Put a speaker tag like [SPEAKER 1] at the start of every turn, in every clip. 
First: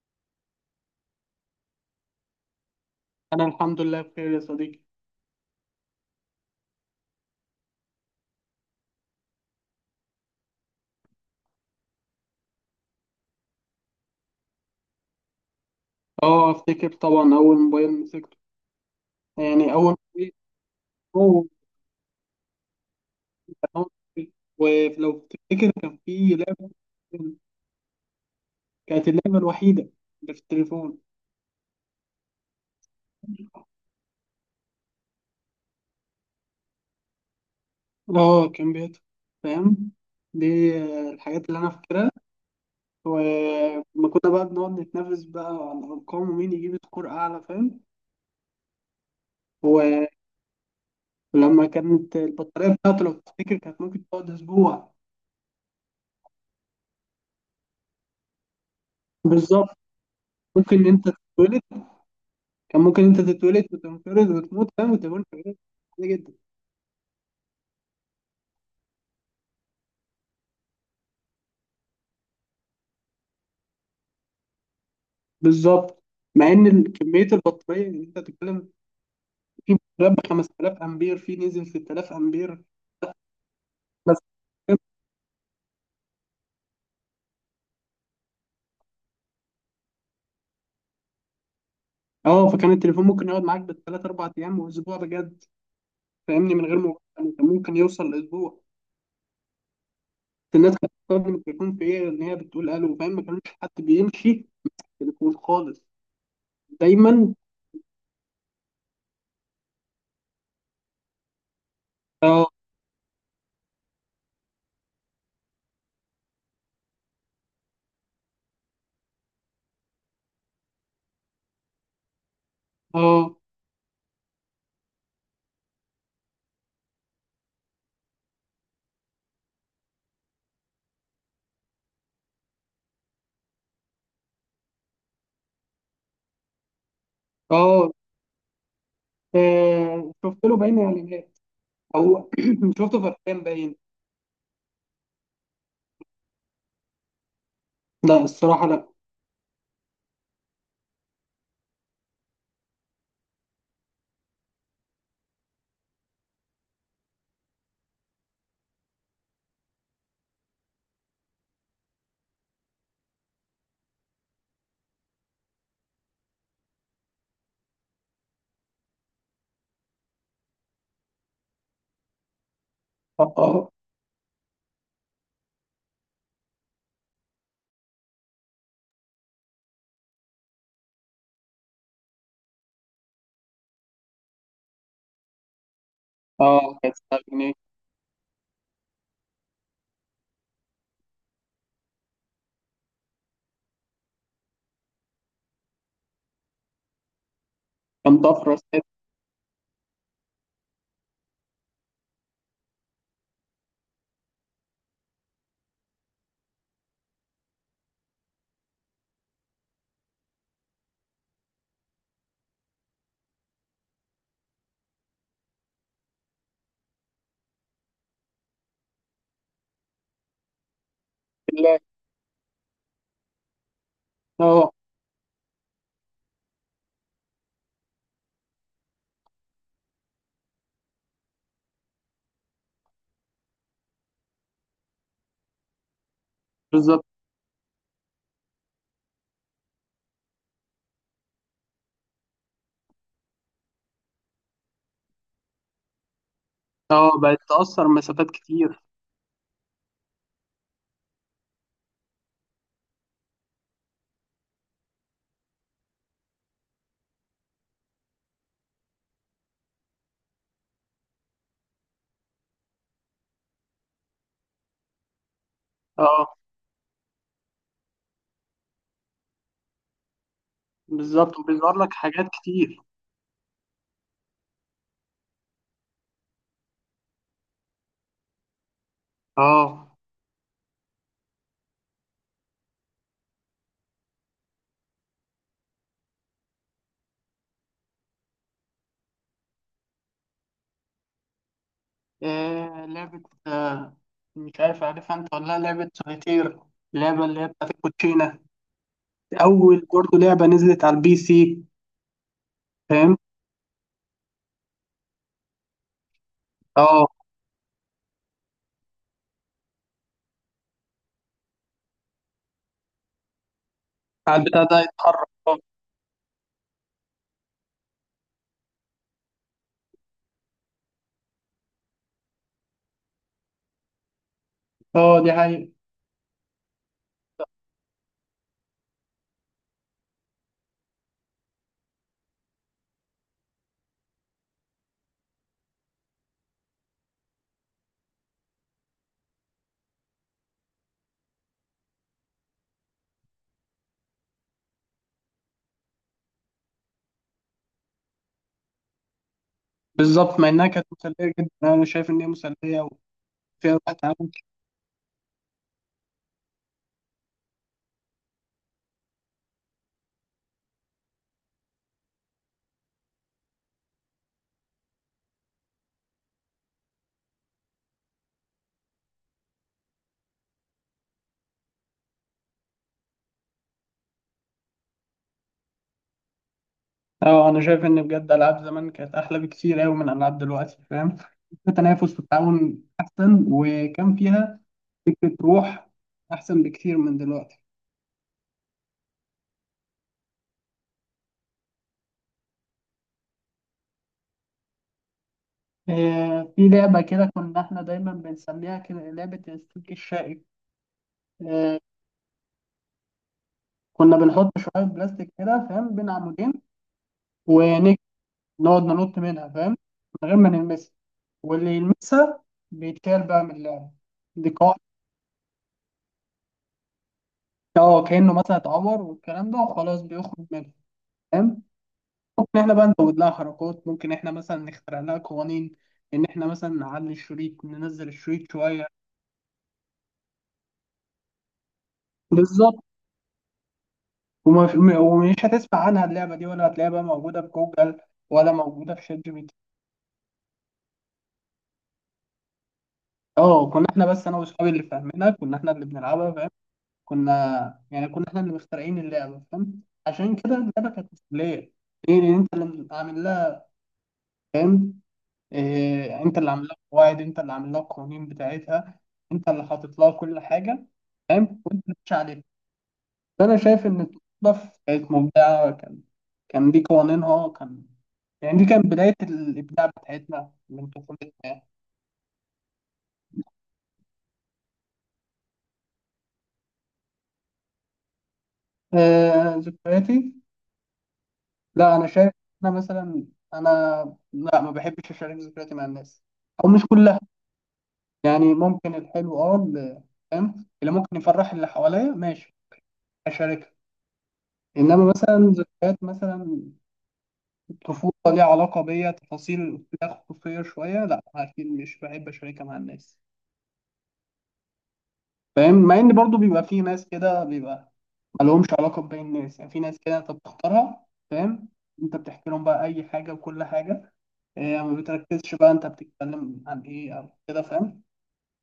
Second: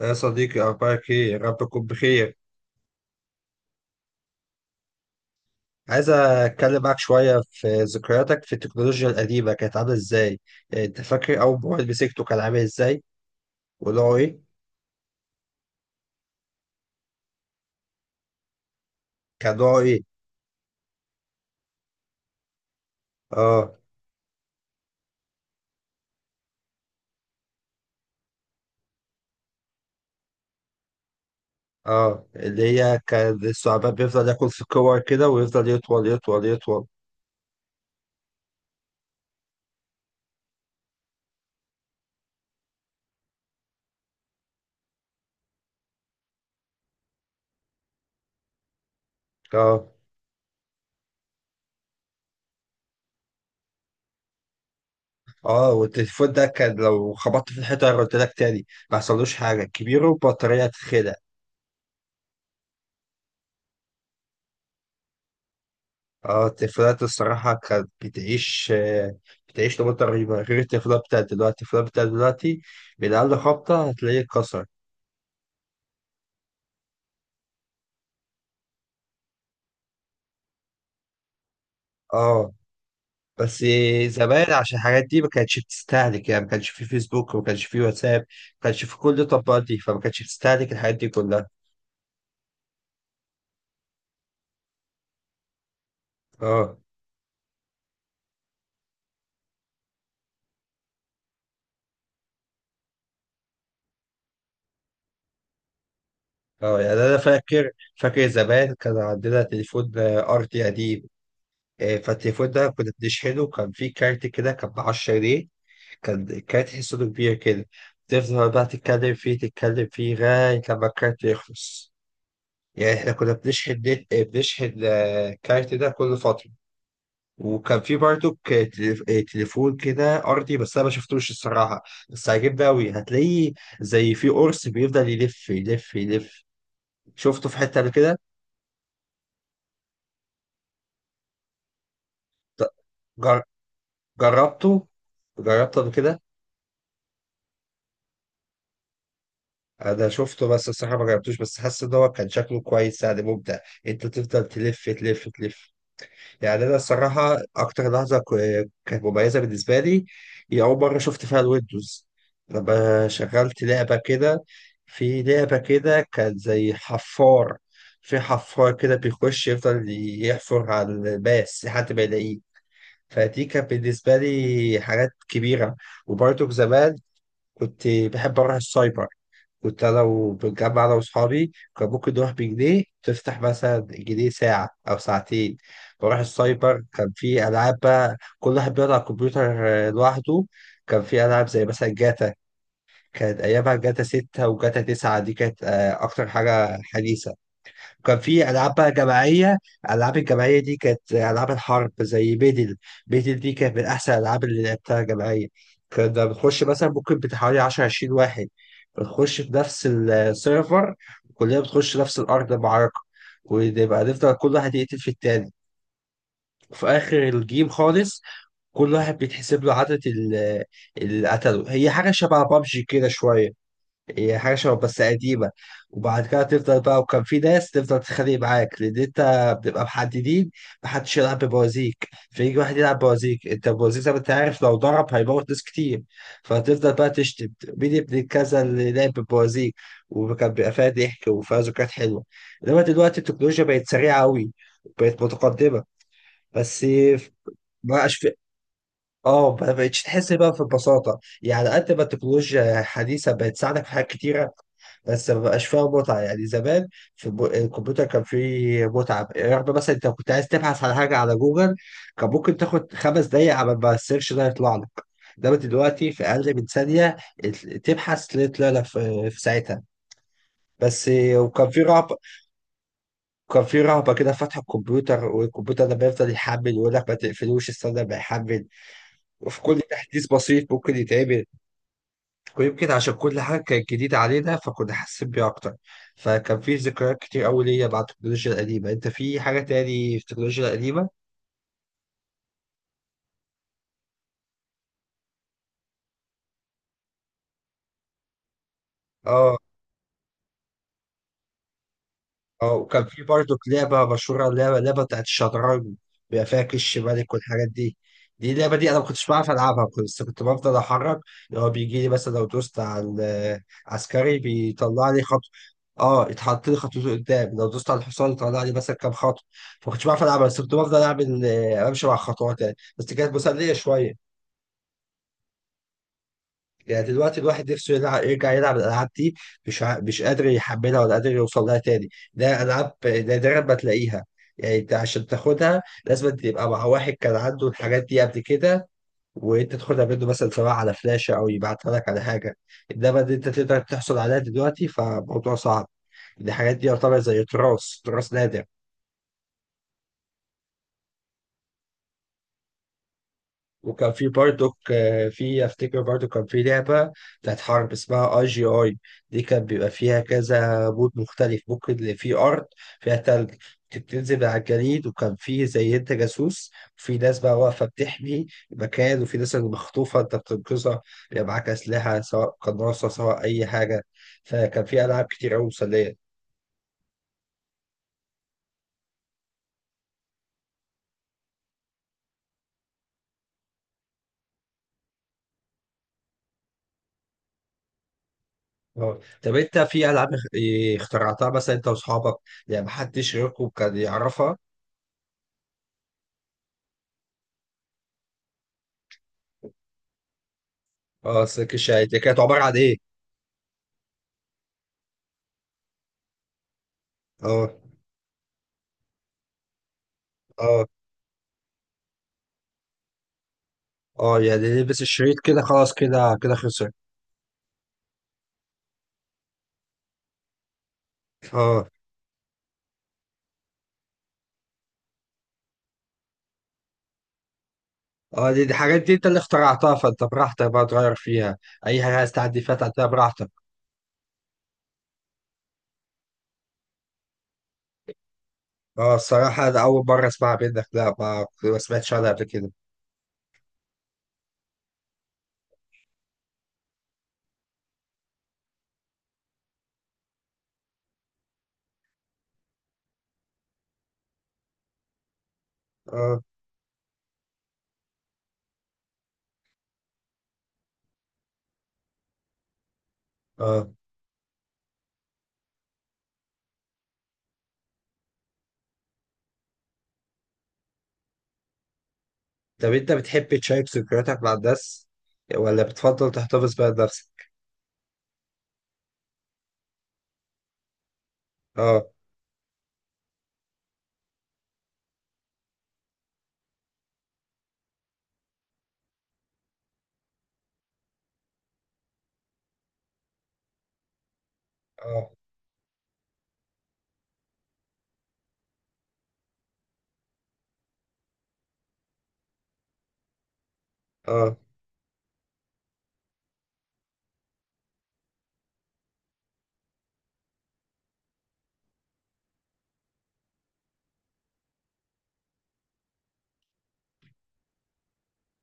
[SPEAKER 1] يا صديقي أخبارك إيه؟ يا رب تكون بخير،
[SPEAKER 2] انا الحمد لله بخير يا صديقي.
[SPEAKER 1] عايز أتكلم معاك شوية في ذكرياتك في التكنولوجيا القديمة. كانت عاملة إزاي؟ يعني أنت فاكر أول موبايل مسكته كان عامل إزاي؟ ونوعه إيه؟
[SPEAKER 2] اه افتكر طبعا اول موبايل مسكته.
[SPEAKER 1] كان
[SPEAKER 2] يعني
[SPEAKER 1] نوعه
[SPEAKER 2] اول
[SPEAKER 1] إيه؟
[SPEAKER 2] موبايل هو كان
[SPEAKER 1] آه.
[SPEAKER 2] موبايل. ولو تفتكر كان في لعبه، كانت اللعبه الوحيده اللي في التليفون.
[SPEAKER 1] آه، اللي هي كان الثعبان بيفضل ياكل في الكور كده ويفضل يطول يطول يطول.
[SPEAKER 2] اه كان بيت، فاهم دي. الحاجات اللي انا فاكرها. ولما كنا بقى بنقعد نتنافس بقى على الارقام ومين يجيب سكور اعلى، فاهم.
[SPEAKER 1] آه.
[SPEAKER 2] ولما كانت البطاريه بتاعته، لو تفتكر، كانت ممكن تقعد اسبوع.
[SPEAKER 1] آه، والتليفون ده كان لو خبطت في الحيطة قلت لك تاني ما حصلوش حاجة،
[SPEAKER 2] بالظبط.
[SPEAKER 1] كبير وبطارية
[SPEAKER 2] ممكن انت
[SPEAKER 1] تتخلع.
[SPEAKER 2] تتولد كان ممكن انت تتولد وتنقرض وتموت، فاهم، وتكون حاجه عادية جدا.
[SPEAKER 1] اه، التليفونات الصراحة كانت بتعيش، بتعيش نمط رهيبة، غير التليفونات بتاعت دلوقتي. التليفونات بتاعت دلوقتي من أقل خبطة هتلاقيه اتكسر.
[SPEAKER 2] بالظبط، مع ان كميه البطاريه اللي انت بتتكلم في بطاريات ب 5000 امبير، في نزل 6000
[SPEAKER 1] اه.
[SPEAKER 2] امبير
[SPEAKER 1] بس
[SPEAKER 2] بس.
[SPEAKER 1] زمان عشان الحاجات دي ما كانتش بتستهلك، يعني ما كانش في فيسبوك وما كانش في واتساب ما كانش في كل التطبيقات دي، فما كانتش بتستهلك الحاجات دي كلها.
[SPEAKER 2] اه فكان التليفون ممكن يقعد معاك بالثلاث اربع ايام واسبوع بجد، فاهمني، من غير
[SPEAKER 1] اه.
[SPEAKER 2] مبالغه. يعني كان ممكن يوصل لاسبوع. الناس كانت بتستخدم التليفون في ايه؟ ان هي بتقول الو، فاهم. ما كانش حد بيمشي تليفون خالص
[SPEAKER 1] اه، يعني أنا
[SPEAKER 2] دايما.
[SPEAKER 1] فاكر زمان كان عندنا تليفون أرضي قديم. آه،
[SPEAKER 2] اه
[SPEAKER 1] فالتليفون ده كنا بنشحنه، كان فيه كارت كده كان ب 10 جنيه. كانت حصته كبيرة كده. تفضل بقى تتكلم فيه تتكلم فيه لغاية لما الكارت يخلص. يعني احنا كنا
[SPEAKER 2] اه
[SPEAKER 1] بنشحن نت، بنشحن الكارت ده كل فترة. وكان في برضو تليفون كده أرضي بس أنا ما شفتوش الصراحة. بس عجبني أوي، هتلاقيه زي في قرص بيفضل يلف يلف يلف. شفته في حتة قبل
[SPEAKER 2] اه
[SPEAKER 1] كده.
[SPEAKER 2] شفت له باين اعلانات، او شفته فرحان
[SPEAKER 1] جر-
[SPEAKER 2] باين.
[SPEAKER 1] جربته جربته قبل كده.
[SPEAKER 2] لا الصراحة لا.
[SPEAKER 1] انا شفته بس الصراحه ما جربتوش، بس حاسس ان هو كان شكله كويس يعني ممتع. انت تفضل تلف تلف تلف. يعني انا الصراحه اكتر لحظه كانت مميزه بالنسبه لي هي اول مره شفت فيها الويندوز، لما شغلت لعبه كده. في لعبه كده كان زي حفار. في حفار كده بيخش يفضل يحفر على الماس لحد ما يلاقيه.
[SPEAKER 2] اه
[SPEAKER 1] فدي
[SPEAKER 2] اه.
[SPEAKER 1] كانت بالنسبه لي حاجات كبيره. وبرضه زمان كنت بحب اروح السايبر. كنت انا وبنجمع انا واصحابي، كان ممكن نروح بجنيه، تفتح مثلا جنيه ساعه او ساعتين. بروح السايبر
[SPEAKER 2] كانت
[SPEAKER 1] كان
[SPEAKER 2] 7
[SPEAKER 1] في
[SPEAKER 2] جنيه
[SPEAKER 1] العاب، بقى كل واحد بيقعد على الكمبيوتر لوحده. كان في العاب زي مثلا جاتا. كانت ايامها جاتا 6 وجاتا 9، دي كانت اكتر حاجه حديثه. وكان
[SPEAKER 2] كان
[SPEAKER 1] في
[SPEAKER 2] طفرة
[SPEAKER 1] العاب
[SPEAKER 2] استاذ.
[SPEAKER 1] بقى جماعيه. الالعاب الجماعيه دي كانت العاب الحرب زي بيدل دي كانت من احسن الالعاب اللي لعبتها جماعيه. كنا بنخش مثلا ممكن بتاع حوالي 10 20 واحد بنخش في نفس السيرفر. كلنا بتخش نفس الارض المعركه ونبقى نفضل كل واحد يقتل في التاني. وفي اخر الجيم خالص كل واحد بيتحسب له عدد اللي قتله.
[SPEAKER 2] بالله.
[SPEAKER 1] هي حاجه شبه بابجي كده شويه. هي حاجة
[SPEAKER 2] اه.
[SPEAKER 1] شبه بس قديمة. وبعد كده تفضل بقى، وكان في ناس تفضل تتخانق معاك لأن أنت بتبقى محددين. محدش يلعب ببوازيك، فيجي واحد يلعب بوازيك. أنت البوازيك زي ما أنت عارف لو ضرب هيموت ناس كتير، فتفضل
[SPEAKER 2] بالظبط.
[SPEAKER 1] بقى تشتم مين ابن كذا اللي لعب ببوازيك. وكان بيبقى فيها ضحك وفيها ذكريات حلوة. إنما دلوقتي التكنولوجيا بقت سريعة أوي، بقت متقدمة. بس
[SPEAKER 2] اه بقت تأثر
[SPEAKER 1] مبقاش
[SPEAKER 2] مسافات كتير.
[SPEAKER 1] اه ما بقتش تحس بقى في البساطة، يعني قد ما التكنولوجيا الحديثة بقت تساعدك في حاجات كتيرة بس ما بقاش فيها متعة. يعني زمان في الكمبيوتر كان فيه متعة، رغم مثلا انت كنت عايز تبحث على حاجة على جوجل كان ممكن تاخد خمس دقايق على ما السيرش ده يطلع لك، انما دلوقتي في
[SPEAKER 2] اه
[SPEAKER 1] اقل من ثانية تبحث تلاقي طلع لك في ساعتها. بس
[SPEAKER 2] بالظبط،
[SPEAKER 1] وكان
[SPEAKER 2] وبيظهر
[SPEAKER 1] في
[SPEAKER 2] لك
[SPEAKER 1] رهبة.
[SPEAKER 2] حاجات كتير.
[SPEAKER 1] كان في رهبة كده فتح الكمبيوتر، والكمبيوتر لما يفضل يحمل يقول لك ما تقفلوش استنى ما يحمل. وفي كل
[SPEAKER 2] اه
[SPEAKER 1] تحديث بسيط ممكن يتعمل. ويمكن عشان كل حاجة كانت جديدة علينا فكنا حاسين بيها أكتر. فكان في ذكريات كتير أوي ليا مع التكنولوجيا القديمة. أنت في حاجة تاني في التكنولوجيا القديمة؟
[SPEAKER 2] لعبة. مش عارف، عارفها انت ولا لا؟ لعبة سوليتير، اللعبة اللي هي بتاعت الكوتشينة.
[SPEAKER 1] آه.
[SPEAKER 2] أول برضه لعبة نزلت على البي سي.
[SPEAKER 1] اه، وكان
[SPEAKER 2] فاهم.
[SPEAKER 1] في برضه لعبة مشهورة، لعبة بتاعت الشطرنج بيبقى فيها كش
[SPEAKER 2] اه
[SPEAKER 1] ملك والحاجات دي. اللعبة دي أنا ما كنتش بعرف ألعبها. بس كنت بفضل أحرك اللي هو بيجي لي. مثلا لو دوست على
[SPEAKER 2] على
[SPEAKER 1] العسكري
[SPEAKER 2] البتاع ده
[SPEAKER 1] بيطلع لي
[SPEAKER 2] يتحرك،
[SPEAKER 1] خط،
[SPEAKER 2] اه.
[SPEAKER 1] اه، يتحط لي خطوته قدام. لو دوست على الحصان يطلع لي مثلا كام خطوة. فما كنتش بعرف ألعبها، بس كنت بفضل أعمل أمشي مع خطوات يعني. بس كانت مسلية شوية.
[SPEAKER 2] اه دي حقيقة.
[SPEAKER 1] يعني دلوقتي الواحد نفسه يلعب، يرجع يلعب الالعاب دي مش قادر يحملها ولا قادر يوصل لها تاني. ده العاب نادرا ما تلاقيها. يعني انت عشان تاخدها لازم تبقى مع واحد كان عنده الحاجات دي قبل كده وانت تاخدها منه، مثلا سواء على فلاشه او يبعتها لك على حاجه. انما ان انت تقدر تحصل عليها دلوقتي فموضوع صعب. الحاجات دي يعتبر زي تراث، تراث نادر.
[SPEAKER 2] بالظبط، مع إنها كانت مسلية جدا. أنا شايف إن هي مسلية وفيها روح
[SPEAKER 1] وكان في
[SPEAKER 2] تعاون.
[SPEAKER 1] برضك آه، في افتكر برضو كان في لعبة بتاعت حرب اسمها اي جي اي. دي كان بيبقى فيها كذا بود مختلف، ممكن اللي فيه ارض فيها تلج كنت بتنزل على الجليد، وكان فيه زي انت جاسوس وفي ناس بقى واقفة بتحمي المكان وفي ناس اللي مخطوفة انت بتنقذها. بيبقى معاك أسلحة سواء قناصة سواء أي حاجة. فكان في ألعاب كتير أوي مسلية.
[SPEAKER 2] اه انا شايف ان بجد العاب زمان كانت احلى بكتير قوي من العاب دلوقتي، فاهم. في تنافس والتعاون احسن، وكان فيها فكره روح احسن بكتير من دلوقتي.
[SPEAKER 1] اه، طب انت في ألعاب اخترعتها مثلا انت واصحابك؟ يعني محدش غيركم كان يعرفها.
[SPEAKER 2] آه، في لعبه كده كنا احنا دايما بنسميها كده لعبه السلك الشائك.
[SPEAKER 1] اه، السلك
[SPEAKER 2] آه،
[SPEAKER 1] الشاي دي كانت عبارة عن ايه؟
[SPEAKER 2] كنا بنحط شويه بلاستيك كده، فاهم، بين عمودين.
[SPEAKER 1] اه.
[SPEAKER 2] ونك نقعد ننط منها، فاهم، من غير ما
[SPEAKER 1] اه.
[SPEAKER 2] نلمسها. واللي يلمسها بيتكال بقى من اللعبه.
[SPEAKER 1] اه،
[SPEAKER 2] دي
[SPEAKER 1] يعني
[SPEAKER 2] قاعده.
[SPEAKER 1] لبس الشريط كده خلاص، كده كده خسر.
[SPEAKER 2] اه، كانه مثلا اتعور والكلام ده، وخلاص بيخرج منها، فاهم.
[SPEAKER 1] اه.
[SPEAKER 2] ممكن احنا بقى نزود لها حركات، ممكن احنا مثلا نخترع لها قوانين، ان احنا مثلا نعلي الشريط، ننزل
[SPEAKER 1] اه،
[SPEAKER 2] الشريط
[SPEAKER 1] دي
[SPEAKER 2] شويه.
[SPEAKER 1] حاجات دي انت اللي اخترعتها فانت براحتك بقى تغير فيها. اي حاجة عايز تعدي فيها
[SPEAKER 2] بالظبط.
[SPEAKER 1] تعديها براحتك.
[SPEAKER 2] ومش هتسمع عنها اللعبه دي، ولا هتلاقيها بقى موجوده في جوجل، ولا موجوده في
[SPEAKER 1] اه،
[SPEAKER 2] شات جي بي تي.
[SPEAKER 1] الصراحة ده أول مرة أسمعها منك، لا ما سمعتش عنها قبل كده.
[SPEAKER 2] اه كنا احنا بس انا واصحابي اللي فاهمينها. كنا احنا اللي بنلعبها، فاهم. كنا يعني كنا احنا اللي مخترعين اللعبه، فاهم. عشان كده اللعبه كانت مسليه. ايه اللي انت اللي عامل لها، فاهم. إيه، انت
[SPEAKER 1] اه.
[SPEAKER 2] اللي عامل لها قواعد، انت اللي عامل لها القوانين بتاعتها، انت اللي حاطط لها كل حاجه، فاهم. وانت اللي ماشي عليها. فانا شايف
[SPEAKER 1] اه،
[SPEAKER 2] ان التنظيف كانت مبدعه. كان كان دي قوانينها يعني دي كانت بدايه الابداع بتاعتنا من طفولتنا يعني.
[SPEAKER 1] طب انت بتحب تشارك ذكرياتك مع الناس ولا بتفضل تحتفظ بيها لنفسك؟
[SPEAKER 2] آه ذكرياتي. لا انا
[SPEAKER 1] اه.
[SPEAKER 2] شايف. انا مثلا انا لا، ما بحبش اشارك ذكرياتي مع الناس، او مش كلها. يعني ممكن الحلو، اه فاهم، اللي ممكن يفرح اللي حواليا، ماشي، اشارك. انما
[SPEAKER 1] اه.
[SPEAKER 2] مثلا ذكريات مثلا الطفوله، ليها علاقه بيا، تفاصيل فيها خصوصيه شويه، لا اكيد مش بحب اشاركها مع الناس،
[SPEAKER 1] اه.
[SPEAKER 2] فاهم. مع ان برضو بيبقى في ناس كده، بيبقى ما لهمش علاقه بباقي الناس. يعني في ناس كده انت بتختارها، فاهم. انت بتحكي لهم بقى اي حاجه وكل حاجه. إيه، ما بتركزش بقى انت بتتكلم عن ايه او كده، فاهم.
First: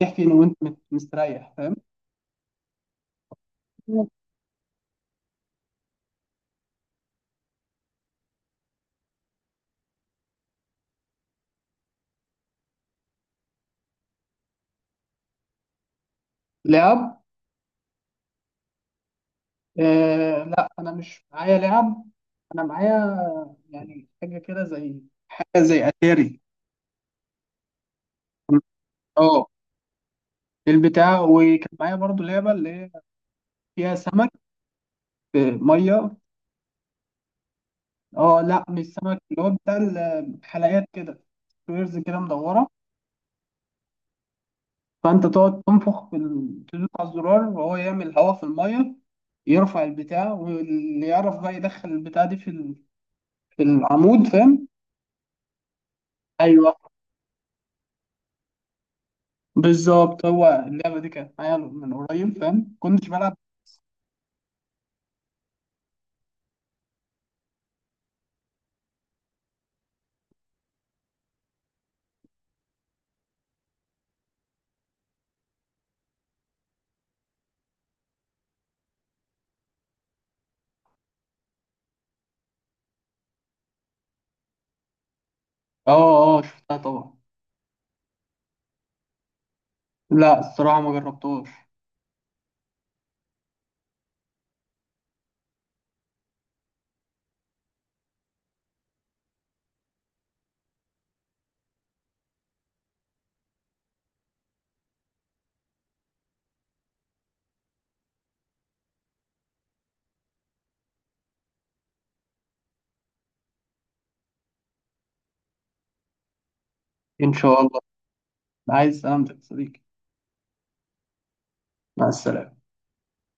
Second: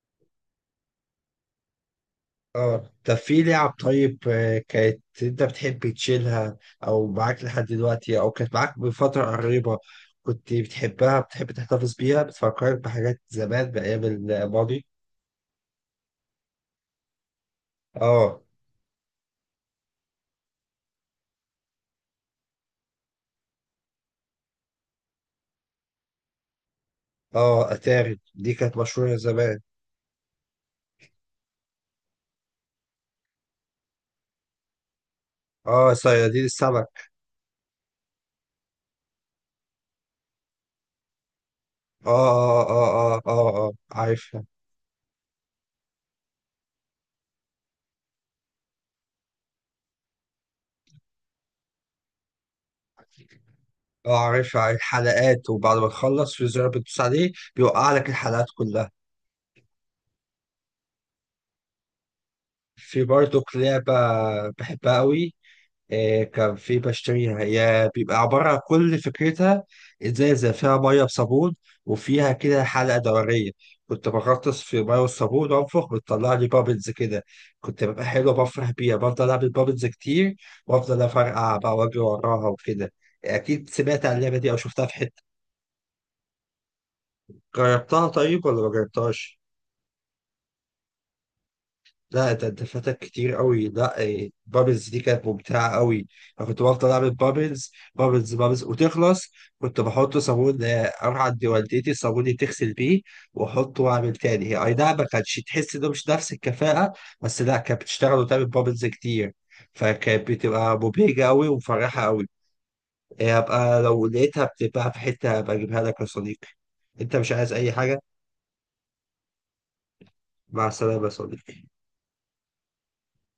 [SPEAKER 2] تحكي إن وانت مستريح، فاهم.
[SPEAKER 1] اه، طب في لعب طيب، كانت انت بتحب تشيلها او معاك لحد دلوقتي او كانت معاك بفترة قريبة، كنت بتحبها بتحب تحتفظ بيها، بتفكرك بحاجات زمان بأيام الماضي.
[SPEAKER 2] لعب
[SPEAKER 1] اه.
[SPEAKER 2] إيه؟ لا، انا مش معايا لعب. انا معايا يعني حاجه كده زي، حاجه زي اتاري.
[SPEAKER 1] اه، اتاري دي كانت مشهورة
[SPEAKER 2] اه
[SPEAKER 1] زمان.
[SPEAKER 2] البتاع. وكان معايا برضو لعبة اللي هي فيها سمك، آه،
[SPEAKER 1] اه،
[SPEAKER 2] مية.
[SPEAKER 1] صيادين السمك.
[SPEAKER 2] اه لا، مش سمك. اللي هو بتاع الحلقات كده، سكويرز كده
[SPEAKER 1] اه.
[SPEAKER 2] مدورة.
[SPEAKER 1] اه. اه. اه. اه, آه. عارفها.
[SPEAKER 2] فأنت تقعد تنفخ في تدوس على الزرار وهو يعمل هواء في المية، يرفع البتاع. واللي يعرف بقى يدخل البتاع دي في في
[SPEAKER 1] اه،
[SPEAKER 2] العمود،
[SPEAKER 1] عارفها.
[SPEAKER 2] فاهم.
[SPEAKER 1] عارف الحلقات وبعد ما تخلص في زرار
[SPEAKER 2] ايوه،
[SPEAKER 1] بتدوس عليه بيوقع لك الحلقات كلها.
[SPEAKER 2] بالظبط. هو اللعبة دي كانت معايا من قريب، فاهم،
[SPEAKER 1] في
[SPEAKER 2] كنتش بلعب.
[SPEAKER 1] برضو لعبة بحبها قوي. آه، كان في بشتريها، هي بيبقى عبارة عن كل فكرتها إزازة فيها مية بصابون وفيها كده حلقة دورية. كنت بغطس في مية والصابون وأنفخ، بتطلع لي بابلز كده. كنت ببقى حلو بفرح بيها، بفضل أعمل بابلز كتير وأفضل أفرقع بقى وأجري وراها وكده. أكيد سمعت عن اللعبة دي أو شفتها في حتة.
[SPEAKER 2] اه اه شفتها طبعا.
[SPEAKER 1] جربتها طيب ولا ما جربتهاش؟
[SPEAKER 2] لا الصراحة ما جربتهاش.
[SPEAKER 1] لا ده انت فاتك كتير قوي. لا إيه، بابلز دي كانت ممتعه قوي. انا كنت بفضل اعمل بابلز بابلز بابلز وتخلص. كنت بحط صابون اروح عند والدتي الصابون اللي تغسل بيه واحطه واعمل تاني، هي اي نعم ما كانتش تحس انه مش نفس الكفاءه، بس لا كانت بتشتغل وتعمل بابلز كتير. فكانت بتبقى مبهجه قوي ومفرحه قوي. إيه، هبقى لو لقيتها بتبقى في حته هبقى اجيبها لك يا صديقي. انت مش
[SPEAKER 2] ان
[SPEAKER 1] عايز
[SPEAKER 2] شاء
[SPEAKER 1] اي
[SPEAKER 2] الله.
[SPEAKER 1] حاجه؟
[SPEAKER 2] عايز سلامتك يا صديقي.
[SPEAKER 1] مع السلامه يا صديقي.
[SPEAKER 2] مع السلامة.